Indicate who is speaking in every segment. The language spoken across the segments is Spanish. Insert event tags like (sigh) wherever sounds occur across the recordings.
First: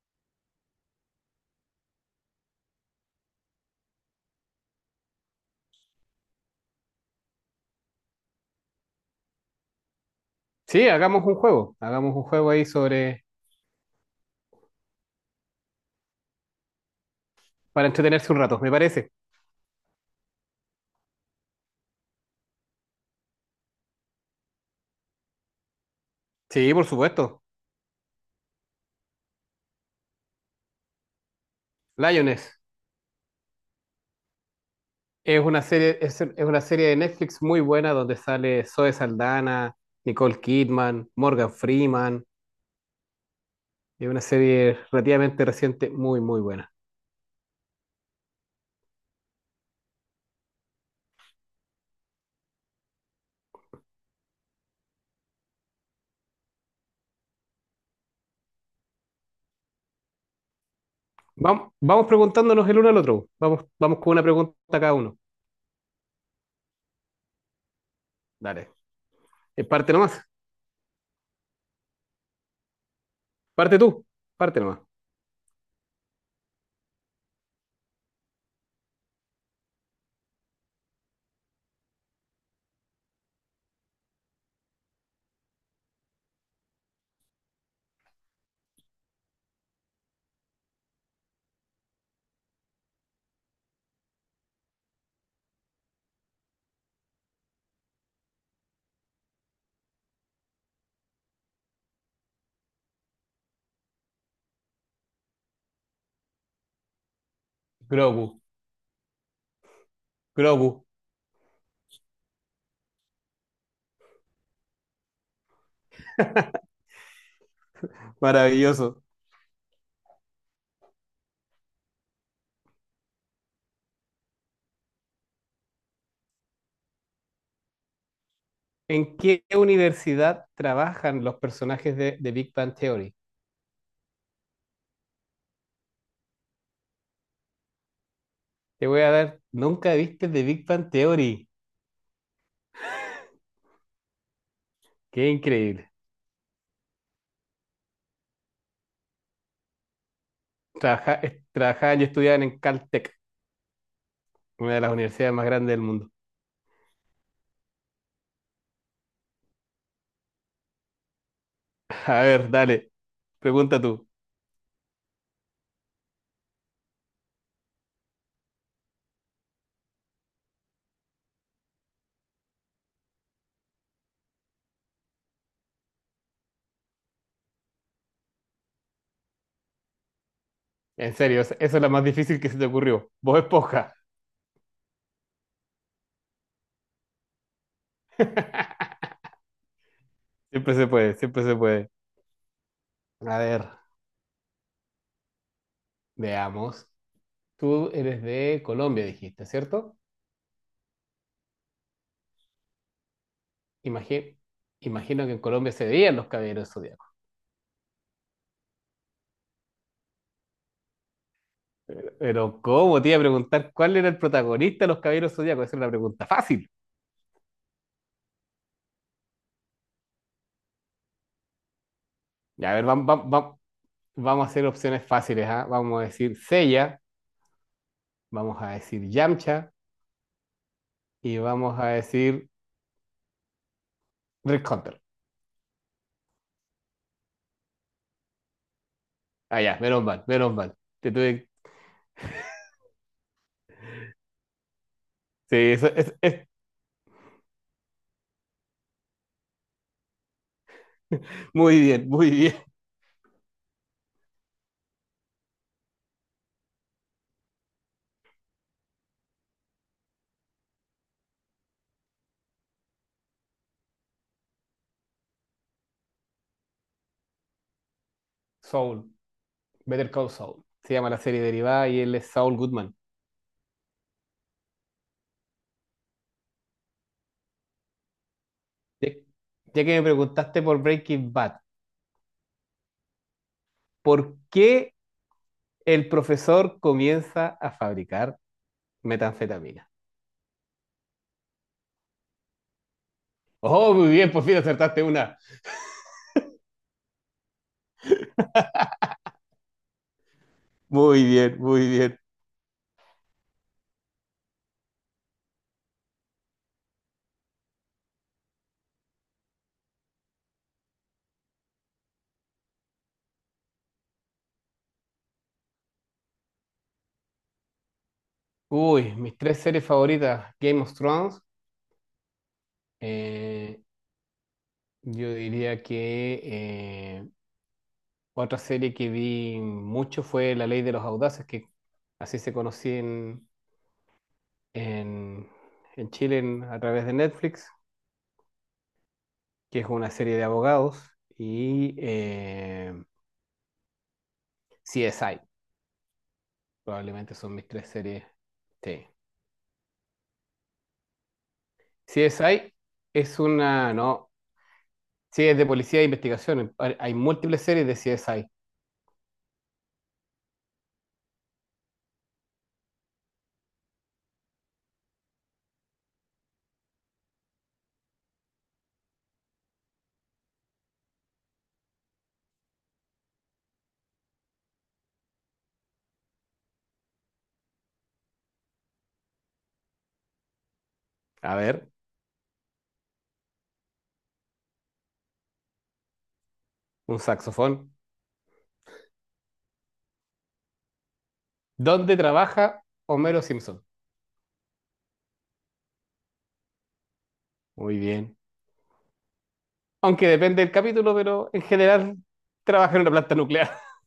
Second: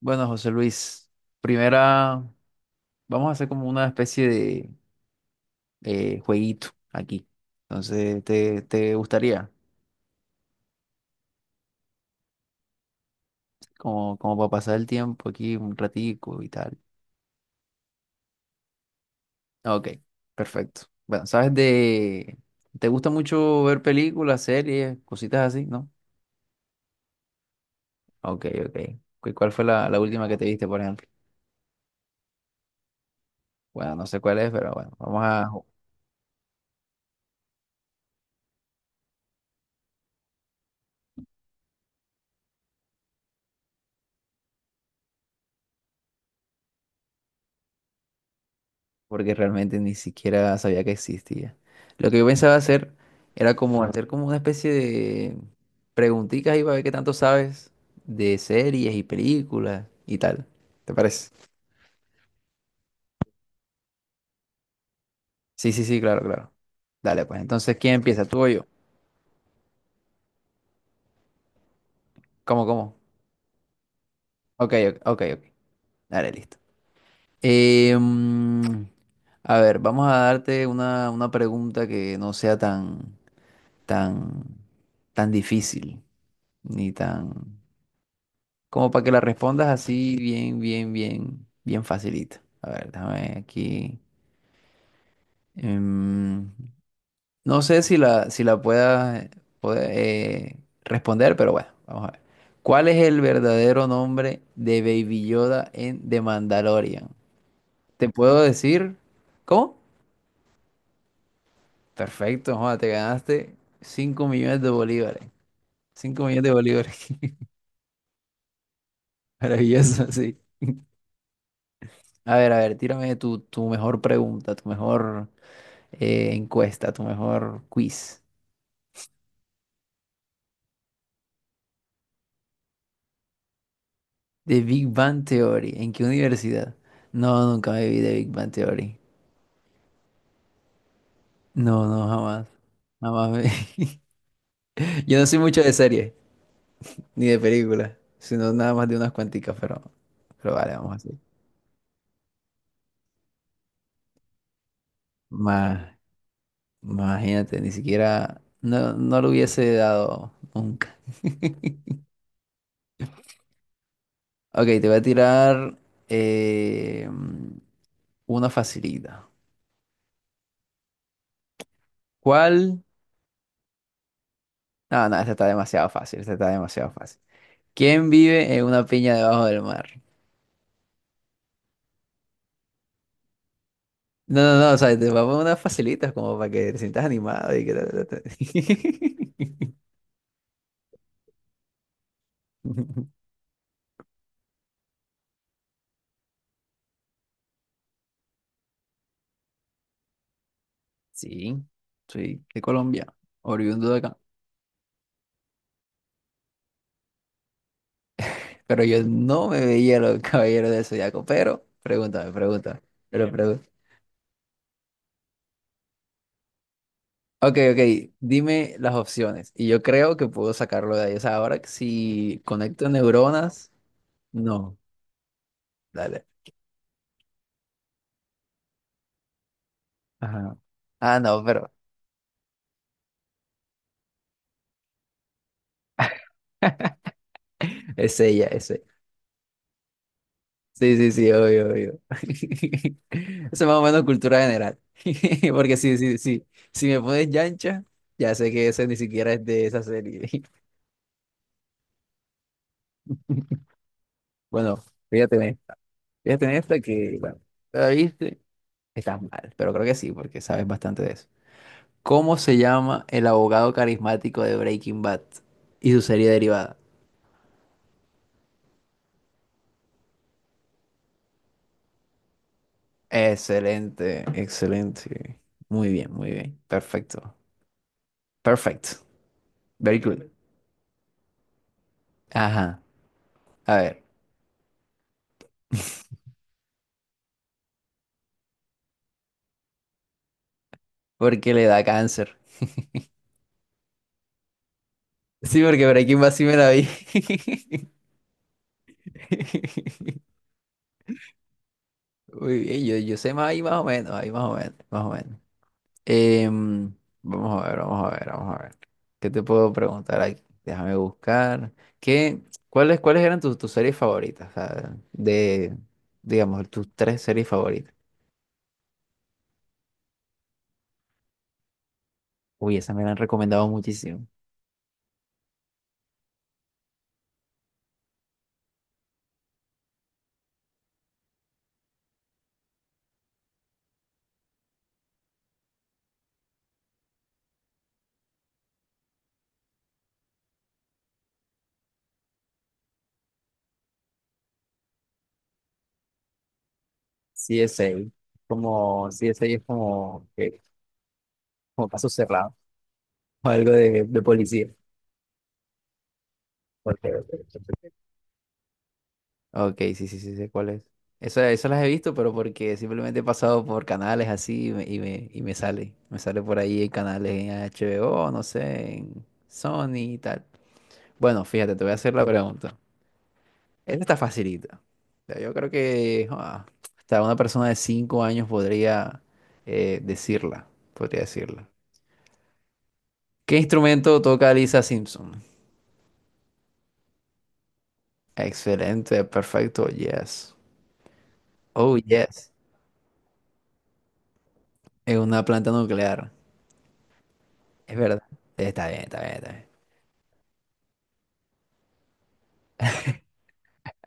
Speaker 1: Bueno, José Luis, primera, vamos a hacer como una especie de jueguito aquí. Entonces, ¿te gustaría?
Speaker 2: Sí, hagamos un juego. Hagamos un juego ahí sobre...
Speaker 1: Como para pasar el tiempo aquí un ratico y tal.
Speaker 2: para entretenerse un rato, me parece.
Speaker 1: Ok, perfecto. Bueno, ¿Te gusta mucho ver películas, series, cositas así, no?
Speaker 2: Sí, por supuesto.
Speaker 1: Ok, ok. ¿Cuál fue la última que te viste, por ejemplo?
Speaker 2: Lioness.
Speaker 1: Bueno, no sé cuál es, pero bueno,
Speaker 2: Es una serie, es una serie de Netflix muy buena donde sale Zoe Saldana, Nicole Kidman, Morgan Freeman. Es una serie relativamente reciente, muy, muy buena.
Speaker 1: porque realmente ni siquiera sabía que existía. Lo que yo pensaba hacer era como hacer como una especie de preguntitas y para ver qué tanto sabes de series y películas y tal. ¿Te parece?
Speaker 2: Vamos, vamos preguntándonos el uno al otro. Vamos, vamos con una pregunta cada uno.
Speaker 1: Sí, sí, sí, claro, claro. Dale, pues entonces, ¿quién empieza? ¿Tú o yo?
Speaker 2: Dale. Parte nomás.
Speaker 1: ¿Cómo, cómo?
Speaker 2: Parte tú. Parte
Speaker 1: Ok,
Speaker 2: nomás.
Speaker 1: ok, ok. Ok. Dale, listo. Eh, mm, a ver, vamos a darte una pregunta que no sea tan, tan, tan difícil, ni tan... Como para que la respondas así bien, bien, bien, bien facilito. A ver, déjame aquí. em, no sé si la puede, responder, pero bueno, vamos a ver. ¿Cuál es el verdadero nombre de Baby Yoda en The Mandalorian? ¿Te
Speaker 2: Grogu.
Speaker 1: puedo decir? ¿Cómo?
Speaker 2: Grogu.
Speaker 1: Perfecto, joda, te ganaste 5 millones de bolívares. 5 millones de bolívares.
Speaker 2: Maravilloso.
Speaker 1: (laughs) Maravilloso, sí. A ver, tírame tu mejor pregunta, tu mejor... encuesta, tu mejor quiz.
Speaker 2: ¿En qué universidad trabajan los personajes de Big Bang Theory?
Speaker 1: The Big Bang Theory. ¿En qué universidad? No, nunca me vi de Big Bang
Speaker 2: Te
Speaker 1: Theory.
Speaker 2: voy a dar, nunca viste The Big Bang Theory.
Speaker 1: No, no, jamás. Jamás me... (laughs) Yo no
Speaker 2: Qué
Speaker 1: soy mucho de
Speaker 2: increíble.
Speaker 1: series, ni de películas, sino nada más de unas cuanticas, pero vale, vamos así. Hacer.
Speaker 2: Trabajaban y estudiaban en Caltech, una de las universidades más grandes del
Speaker 1: Ma-
Speaker 2: mundo.
Speaker 1: imagínate, ni siquiera... No, no lo hubiese dado nunca. (laughs)
Speaker 2: (laughs) A ver, dale, pregunta tú.
Speaker 1: Ok, te voy a tirar eh, una facilita. ¿Cuál? No, no, esta está demasiado fácil, esta está demasiado fácil. ¿Quién vive en una piña debajo del mar?
Speaker 2: En serio, eso es la más difícil que se te ocurrió. Vos esponja.
Speaker 1: No, no, no, o sea, te voy a poner unas facilitas como para que te sientas animado y que... ta, ta, ta.
Speaker 2: Siempre se puede, siempre se puede. A
Speaker 1: (laughs)
Speaker 2: ver, veamos. Tú eres de Colombia, dijiste, ¿cierto?
Speaker 1: Sí, soy de Colombia, oriundo de acá.
Speaker 2: Imagi- imagino que en Colombia se veían los caballeros.
Speaker 1: Pero yo no me veía los caballeros del Zodiaco, pero pregúntame,
Speaker 2: Pero
Speaker 1: pregúntame,
Speaker 2: ¿cómo? Te iba a
Speaker 1: pero pregúntame.
Speaker 2: preguntar cuál era el protagonista de los Caballeros Zodíacos. Esa es una pregunta fácil.
Speaker 1: Ok, ok, dime las opciones y yo creo que puedo sacarlo de ahí. O sea, ahora que si
Speaker 2: Ya, a ver,
Speaker 1: conecto neuronas,
Speaker 2: vamos a hacer
Speaker 1: no,
Speaker 2: opciones fáciles, ¿ah? Vamos a
Speaker 1: dale.
Speaker 2: decir Seiya, vamos a decir Yamcha
Speaker 1: Ajá. Ah,
Speaker 2: y
Speaker 1: no, pero
Speaker 2: vamos a decir Rick Hunter.
Speaker 1: (laughs) es ella, es ella.
Speaker 2: Ah, ya, menos mal, menos mal.
Speaker 1: Sí, sí,
Speaker 2: Te
Speaker 1: sí,
Speaker 2: tuve...
Speaker 1: obvio, obvio. (laughs) Eso es más o menos cultura general. (laughs)
Speaker 2: Sí,
Speaker 1: Porque
Speaker 2: eso
Speaker 1: sí, sí, sí. Si me pones Yancha, ya sé que ese ni siquiera es de esa serie.
Speaker 2: (laughs) Muy bien, muy bien.
Speaker 1: (laughs) Bueno, fíjate en esta. Fíjate en esta que, bueno, la viste, estás mal, pero creo que sí, porque sabes bastante de eso. ¿Cómo se llama el abogado carismático de Breaking Bad y su serie derivada?
Speaker 2: Soul, Better Call Saul. Se llama la serie derivada y él es Saul Goodman.
Speaker 1: Excelente, excelente. Muy bien, muy bien. Perfecto. Perfecto.
Speaker 2: Ya ya que
Speaker 1: Very
Speaker 2: me
Speaker 1: good.
Speaker 2: preguntaste por Breaking Bad,
Speaker 1: Ajá. A ver.
Speaker 2: ¿por qué el profesor comienza a fabricar metanfetamina?
Speaker 1: Porque le da cáncer.
Speaker 2: Oh, muy bien, por fin acertaste una.
Speaker 1: Sí, porque por aquí más sí me la vi. (laughs)
Speaker 2: Muy bien, muy bien.
Speaker 1: Muy bien, yo sé más ahí más o menos, ahí más o menos, más o menos. Em, vamos a ver, vamos a ver, vamos a ver. ¿Qué te puedo preguntar aquí? Déjame buscar. ¿Qué, ¿Cuáles eran tus series favoritas? O sea, digamos, tus tres series favoritas.
Speaker 2: Uy, mis tres series favoritas, Game of Thrones.
Speaker 1: Uy, esas me la han recomendado
Speaker 2: eh,
Speaker 1: muchísimo.
Speaker 2: yo diría que otra serie que vi mucho fue La Ley de los Audaces, que así se conocía en, en Chile a través de Netflix, que es una serie de abogados. Y CSI, probablemente son mis tres
Speaker 1: CSA.
Speaker 2: series. Sí.
Speaker 1: Como CSI es como, como caso cerrado.
Speaker 2: CSI es
Speaker 1: O algo
Speaker 2: una,
Speaker 1: de
Speaker 2: no.
Speaker 1: policía.
Speaker 2: Sí, es de policía e investigación. Hay
Speaker 1: Ok,
Speaker 2: hay
Speaker 1: ok.
Speaker 2: múltiples series
Speaker 1: Ok.
Speaker 2: de CSI.
Speaker 1: Ok, sí, sí, sí, sé cuál es. Eso las he visto, pero porque simplemente he pasado por canales así y me sale. Me sale por ahí en canales en HBO, no sé, en Sony y tal. Bueno, fíjate, te voy a hacer la pregunta. Esta está facilita. O sea, yo creo que hasta una persona de 5 años podría decirla, podría
Speaker 2: A
Speaker 1: decirla.
Speaker 2: ver,
Speaker 1: ¿Qué instrumento toca Lisa Simpson?
Speaker 2: un saxofón.
Speaker 1: Excelente, perfecto, yes. Oh,
Speaker 2: ¿Dónde
Speaker 1: yes.
Speaker 2: trabaja Homero Simpson?
Speaker 1: Es una planta nuclear. Es
Speaker 2: Muy
Speaker 1: verdad.
Speaker 2: bien.
Speaker 1: Está bien, está bien, está
Speaker 2: Aunque depende del capítulo, pero en general trabaja en una planta nuclear. (laughs)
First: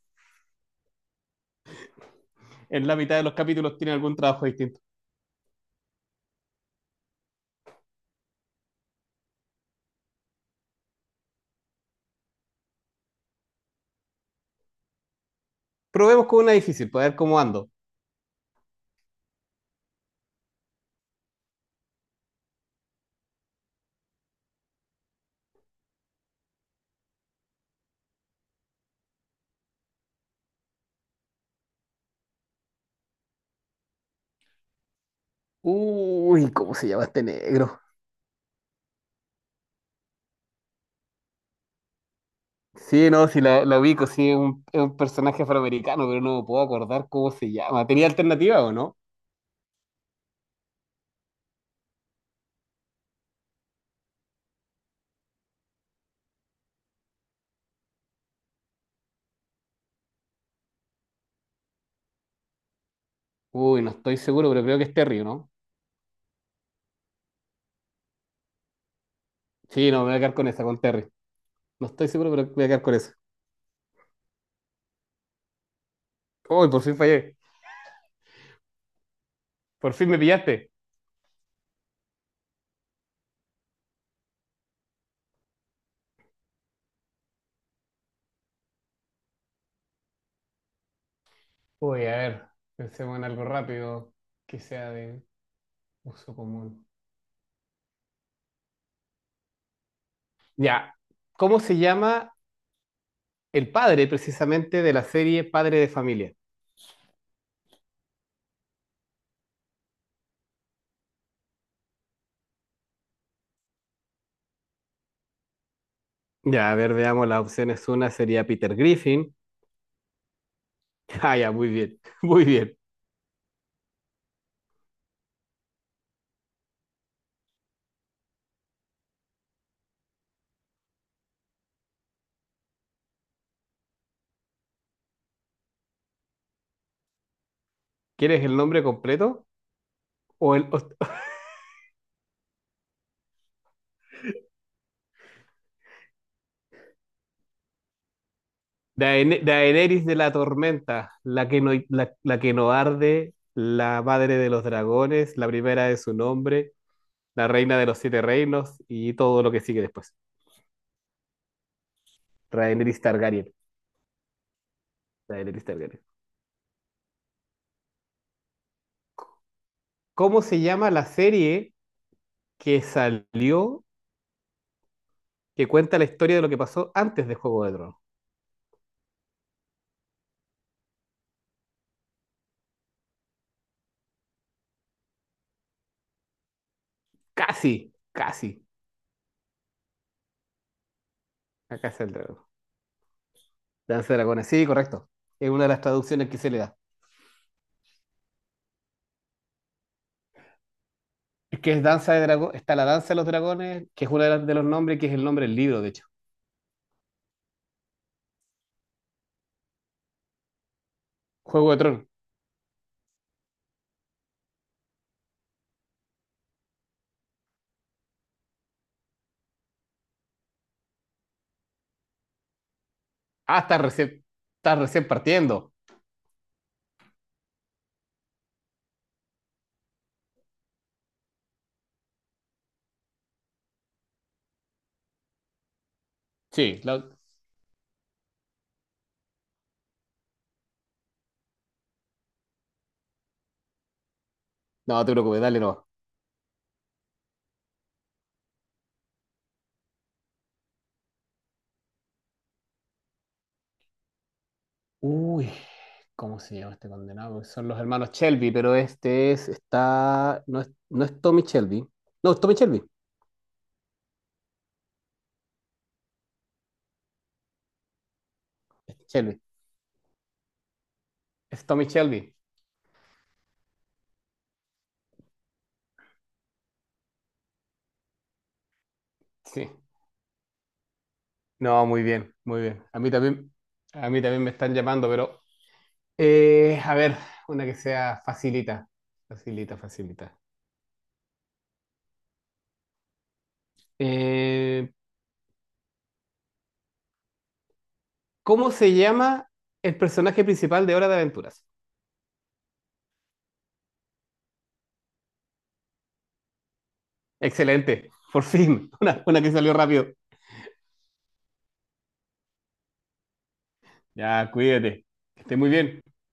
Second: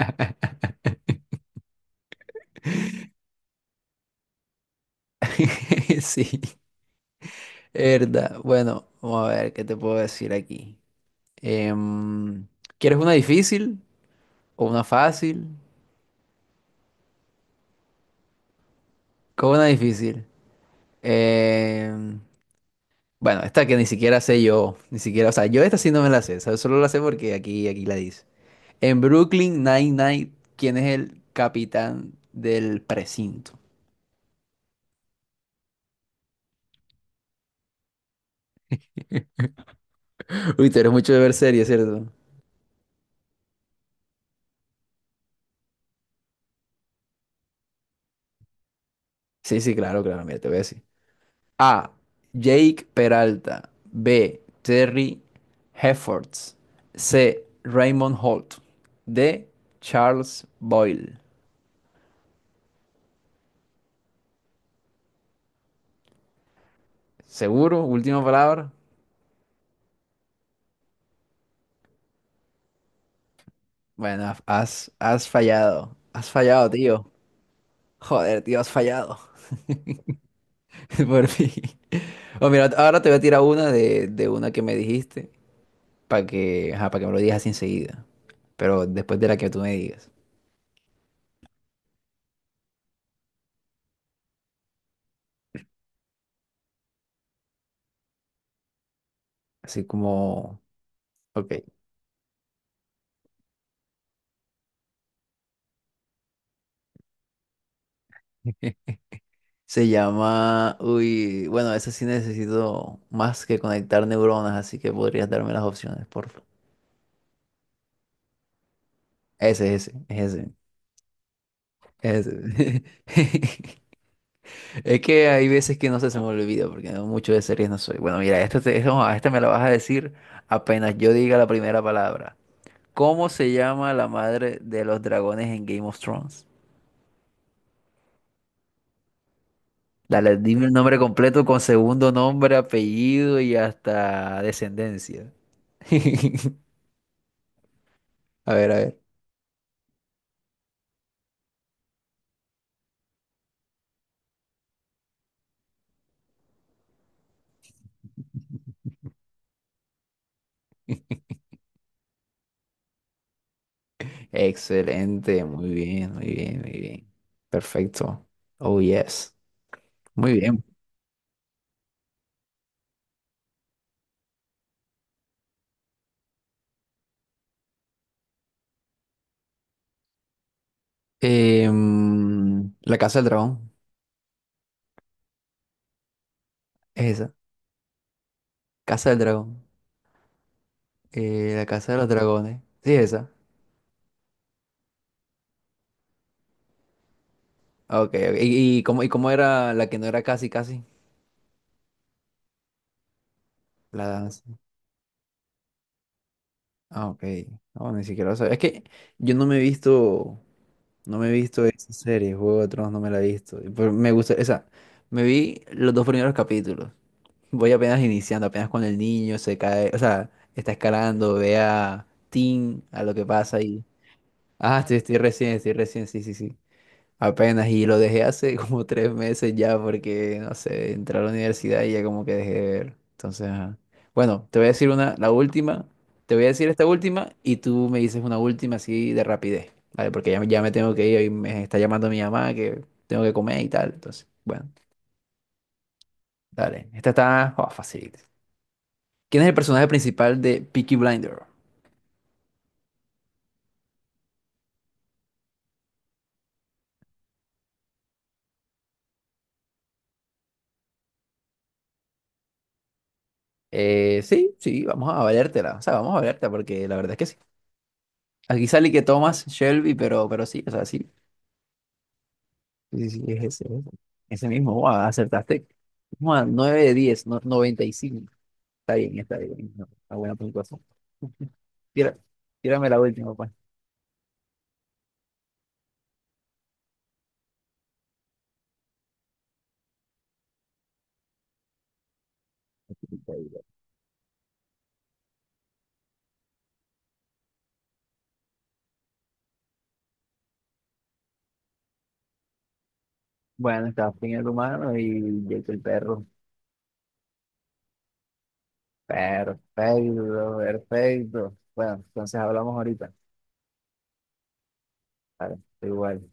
Speaker 2: En la mitad de los capítulos tiene algún trabajo distinto.
Speaker 1: bien. (laughs) Sí, es verdad. Bueno, vamos a ver qué te puedo decir aquí. Em, ¿Quieres una difícil o una fácil?
Speaker 2: Probemos con una difícil, para ver cómo ando.
Speaker 1: ¿Cómo una difícil? Em, bueno, esta que ni siquiera sé yo, ni siquiera, o sea, yo esta sí no me la sé, ¿sabes? Solo la sé porque aquí la dice. En Brooklyn Nine-Nine, ¿quién es el capitán del precinto?
Speaker 2: Uy, ¿cómo se llama este negro?
Speaker 1: Uy, tú eres mucho de ver series, ¿cierto?
Speaker 2: Sí, no, sí la ubico, sí, es un personaje afroamericano, pero no me puedo acordar cómo se llama. ¿Tenía alternativa o no?
Speaker 1: Sí, sí, claro, claro, mira, te voy a decir. A. Jake Peralta. B. Terry Heffords. C. Raymond Holt. D. Charles Boyle.
Speaker 2: Uy, no estoy seguro, pero creo que es Terry, ¿no?
Speaker 1: ¿Seguro? Última palabra.
Speaker 2: Sí, no, me voy a quedar con esa, con Terry. No estoy seguro, pero voy a quedar con eso.
Speaker 1: Bueno, has fallado. Has fallado,
Speaker 2: ¡Oh, por fin
Speaker 1: tío.
Speaker 2: fallé!
Speaker 1: Joder, tío, has fallado.
Speaker 2: ¡Por fin me pillaste!
Speaker 1: (laughs) Por fin. Oh, mira, ahora te voy a tirar una de una que me dijiste para que, ajá, para que me lo digas así enseguida. Pero después de la que tú me digas.
Speaker 2: Uy, a ver, pensemos en algo rápido que sea de uso común.
Speaker 1: Así como...
Speaker 2: Ya,
Speaker 1: Ok.
Speaker 2: ¿cómo se llama el padre precisamente de la serie Padre de Familia?
Speaker 1: Uy, bueno, ese sí necesito más que conectar neuronas, así que podrías darme las opciones, por favor.
Speaker 2: Ya, a ver, veamos las opciones. Una sería Peter Griffin.
Speaker 1: Ese, es ese,
Speaker 2: (laughs) Ah, ya, muy bien, (laughs)
Speaker 1: es
Speaker 2: muy bien.
Speaker 1: ese. (laughs) Es que hay veces que no sé, se me olvida, porque mucho de series no soy. Bueno, mira, esta, esta, no, esta me la vas a decir apenas yo diga la primera palabra. ¿Cómo se llama la madre de los dragones en Game of Thrones?
Speaker 2: ¿Quieres el nombre completo?
Speaker 1: Dale,
Speaker 2: O el
Speaker 1: dime el
Speaker 2: o-
Speaker 1: nombre completo con segundo nombre, apellido y hasta descendencia. (laughs) A ver, a ver.
Speaker 2: Daenerys de la Tormenta, la que no, la que no arde, la madre de los dragones, la primera de su nombre, la reina de los siete reinos y todo lo que sigue después. Rhaenys Targaryen.
Speaker 1: Excelente,
Speaker 2: Rhaenys
Speaker 1: muy
Speaker 2: Targaryen.
Speaker 1: bien, muy bien, muy bien. Perfecto. Oh, yes. Muy
Speaker 2: ¿Cómo se
Speaker 1: bien.
Speaker 2: llama la serie que salió que cuenta la historia de lo que pasó antes de Juego de Tronos?
Speaker 1: La Casa del Dragón, es esa.
Speaker 2: Casi, casi.
Speaker 1: Casa del Dragón. La
Speaker 2: Acá
Speaker 1: Casa de
Speaker 2: es
Speaker 1: los
Speaker 2: el dragón.
Speaker 1: Dragones. Sí, es esa.
Speaker 2: Danza de dragones, sí, correcto. Es una de las traducciones que se le da.
Speaker 1: Ah, Ok, ok. ¿Y cómo era la que no era casi, casi?
Speaker 2: Es que es Danza de Dragón, está la Danza de los Dragones, que
Speaker 1: La
Speaker 2: es uno de,
Speaker 1: danza.
Speaker 2: de los nombres, que es el nombre del libro, de hecho.
Speaker 1: Ah, ok. No, ni siquiera lo sabía. Es que yo no me he visto
Speaker 2: Juego de
Speaker 1: esa
Speaker 2: Tronos.
Speaker 1: serie, Juego de Tronos, no me la he visto. Pero me gusta, esa. Me vi los dos primeros capítulos. Voy apenas iniciando, apenas cuando el niño se cae, o sea, está escalando, ve a Tim, a lo que pasa
Speaker 2: Ah,
Speaker 1: ahí. Ah,
Speaker 2: estás
Speaker 1: estoy,
Speaker 2: recién
Speaker 1: estoy recién,
Speaker 2: partiendo.
Speaker 1: estoy recién, sí, sí, sí. Apenas, y lo dejé hace (laughs) como 3 meses ya porque, no sé, entré a la universidad y ya como que dejé de ver. Entonces, ajá. Bueno, te voy a decir la última, te voy a decir
Speaker 2: Sí,
Speaker 1: esta
Speaker 2: la-
Speaker 1: última y tú me dices una última así de rapidez, ¿vale? Porque ya, ya me tengo que ir y me está llamando mi mamá que tengo que comer y tal. Entonces, bueno,
Speaker 2: no te preocupes, dale no.
Speaker 1: dale. Esta está, oh, fácil. ¿Quién es el personaje principal de Peaky Blinder?
Speaker 2: Uy, ¿cómo se llama este condenado? Porque son los hermanos Shelby, pero este es, está, no es, no es Tommy Shelby. No, es Tommy Shelby.
Speaker 1: Sí, sí, vamos a valértela. O sea, vamos a valértela porque la verdad es que sí. Aquí sale
Speaker 2: Es
Speaker 1: que
Speaker 2: Shelby.
Speaker 1: Thomas Shelby, pero sí, o sea, sí.
Speaker 2: Es Tommy Shelby.
Speaker 1: Sí, sí, sí, es ese, es ese. Ese mismo. Guau, acertaste. Guau, 9 de 10, no, 95. Está bien, está
Speaker 2: Sí.
Speaker 1: bien. No, una buena puntuación. (laughs)
Speaker 2: No, muy
Speaker 1: Tira-
Speaker 2: bien, muy bien.
Speaker 1: tírame la última, pues.
Speaker 2: A mí también me están llamando, pero a ver, una que sea facilita, facilita, facilita. Eh, ¿Cómo se llama el personaje principal de Hora de Aventuras?
Speaker 1: Bueno, está fin el humano y Jake el perro.
Speaker 2: Excelente, por fin, (laughs) una que
Speaker 1: Perfecto,
Speaker 2: salió rápido.
Speaker 1: perfecto. Bueno, entonces hablamos ahorita.
Speaker 2: Ya, cuídate, que esté
Speaker 1: Vale,
Speaker 2: muy bien.
Speaker 1: igual.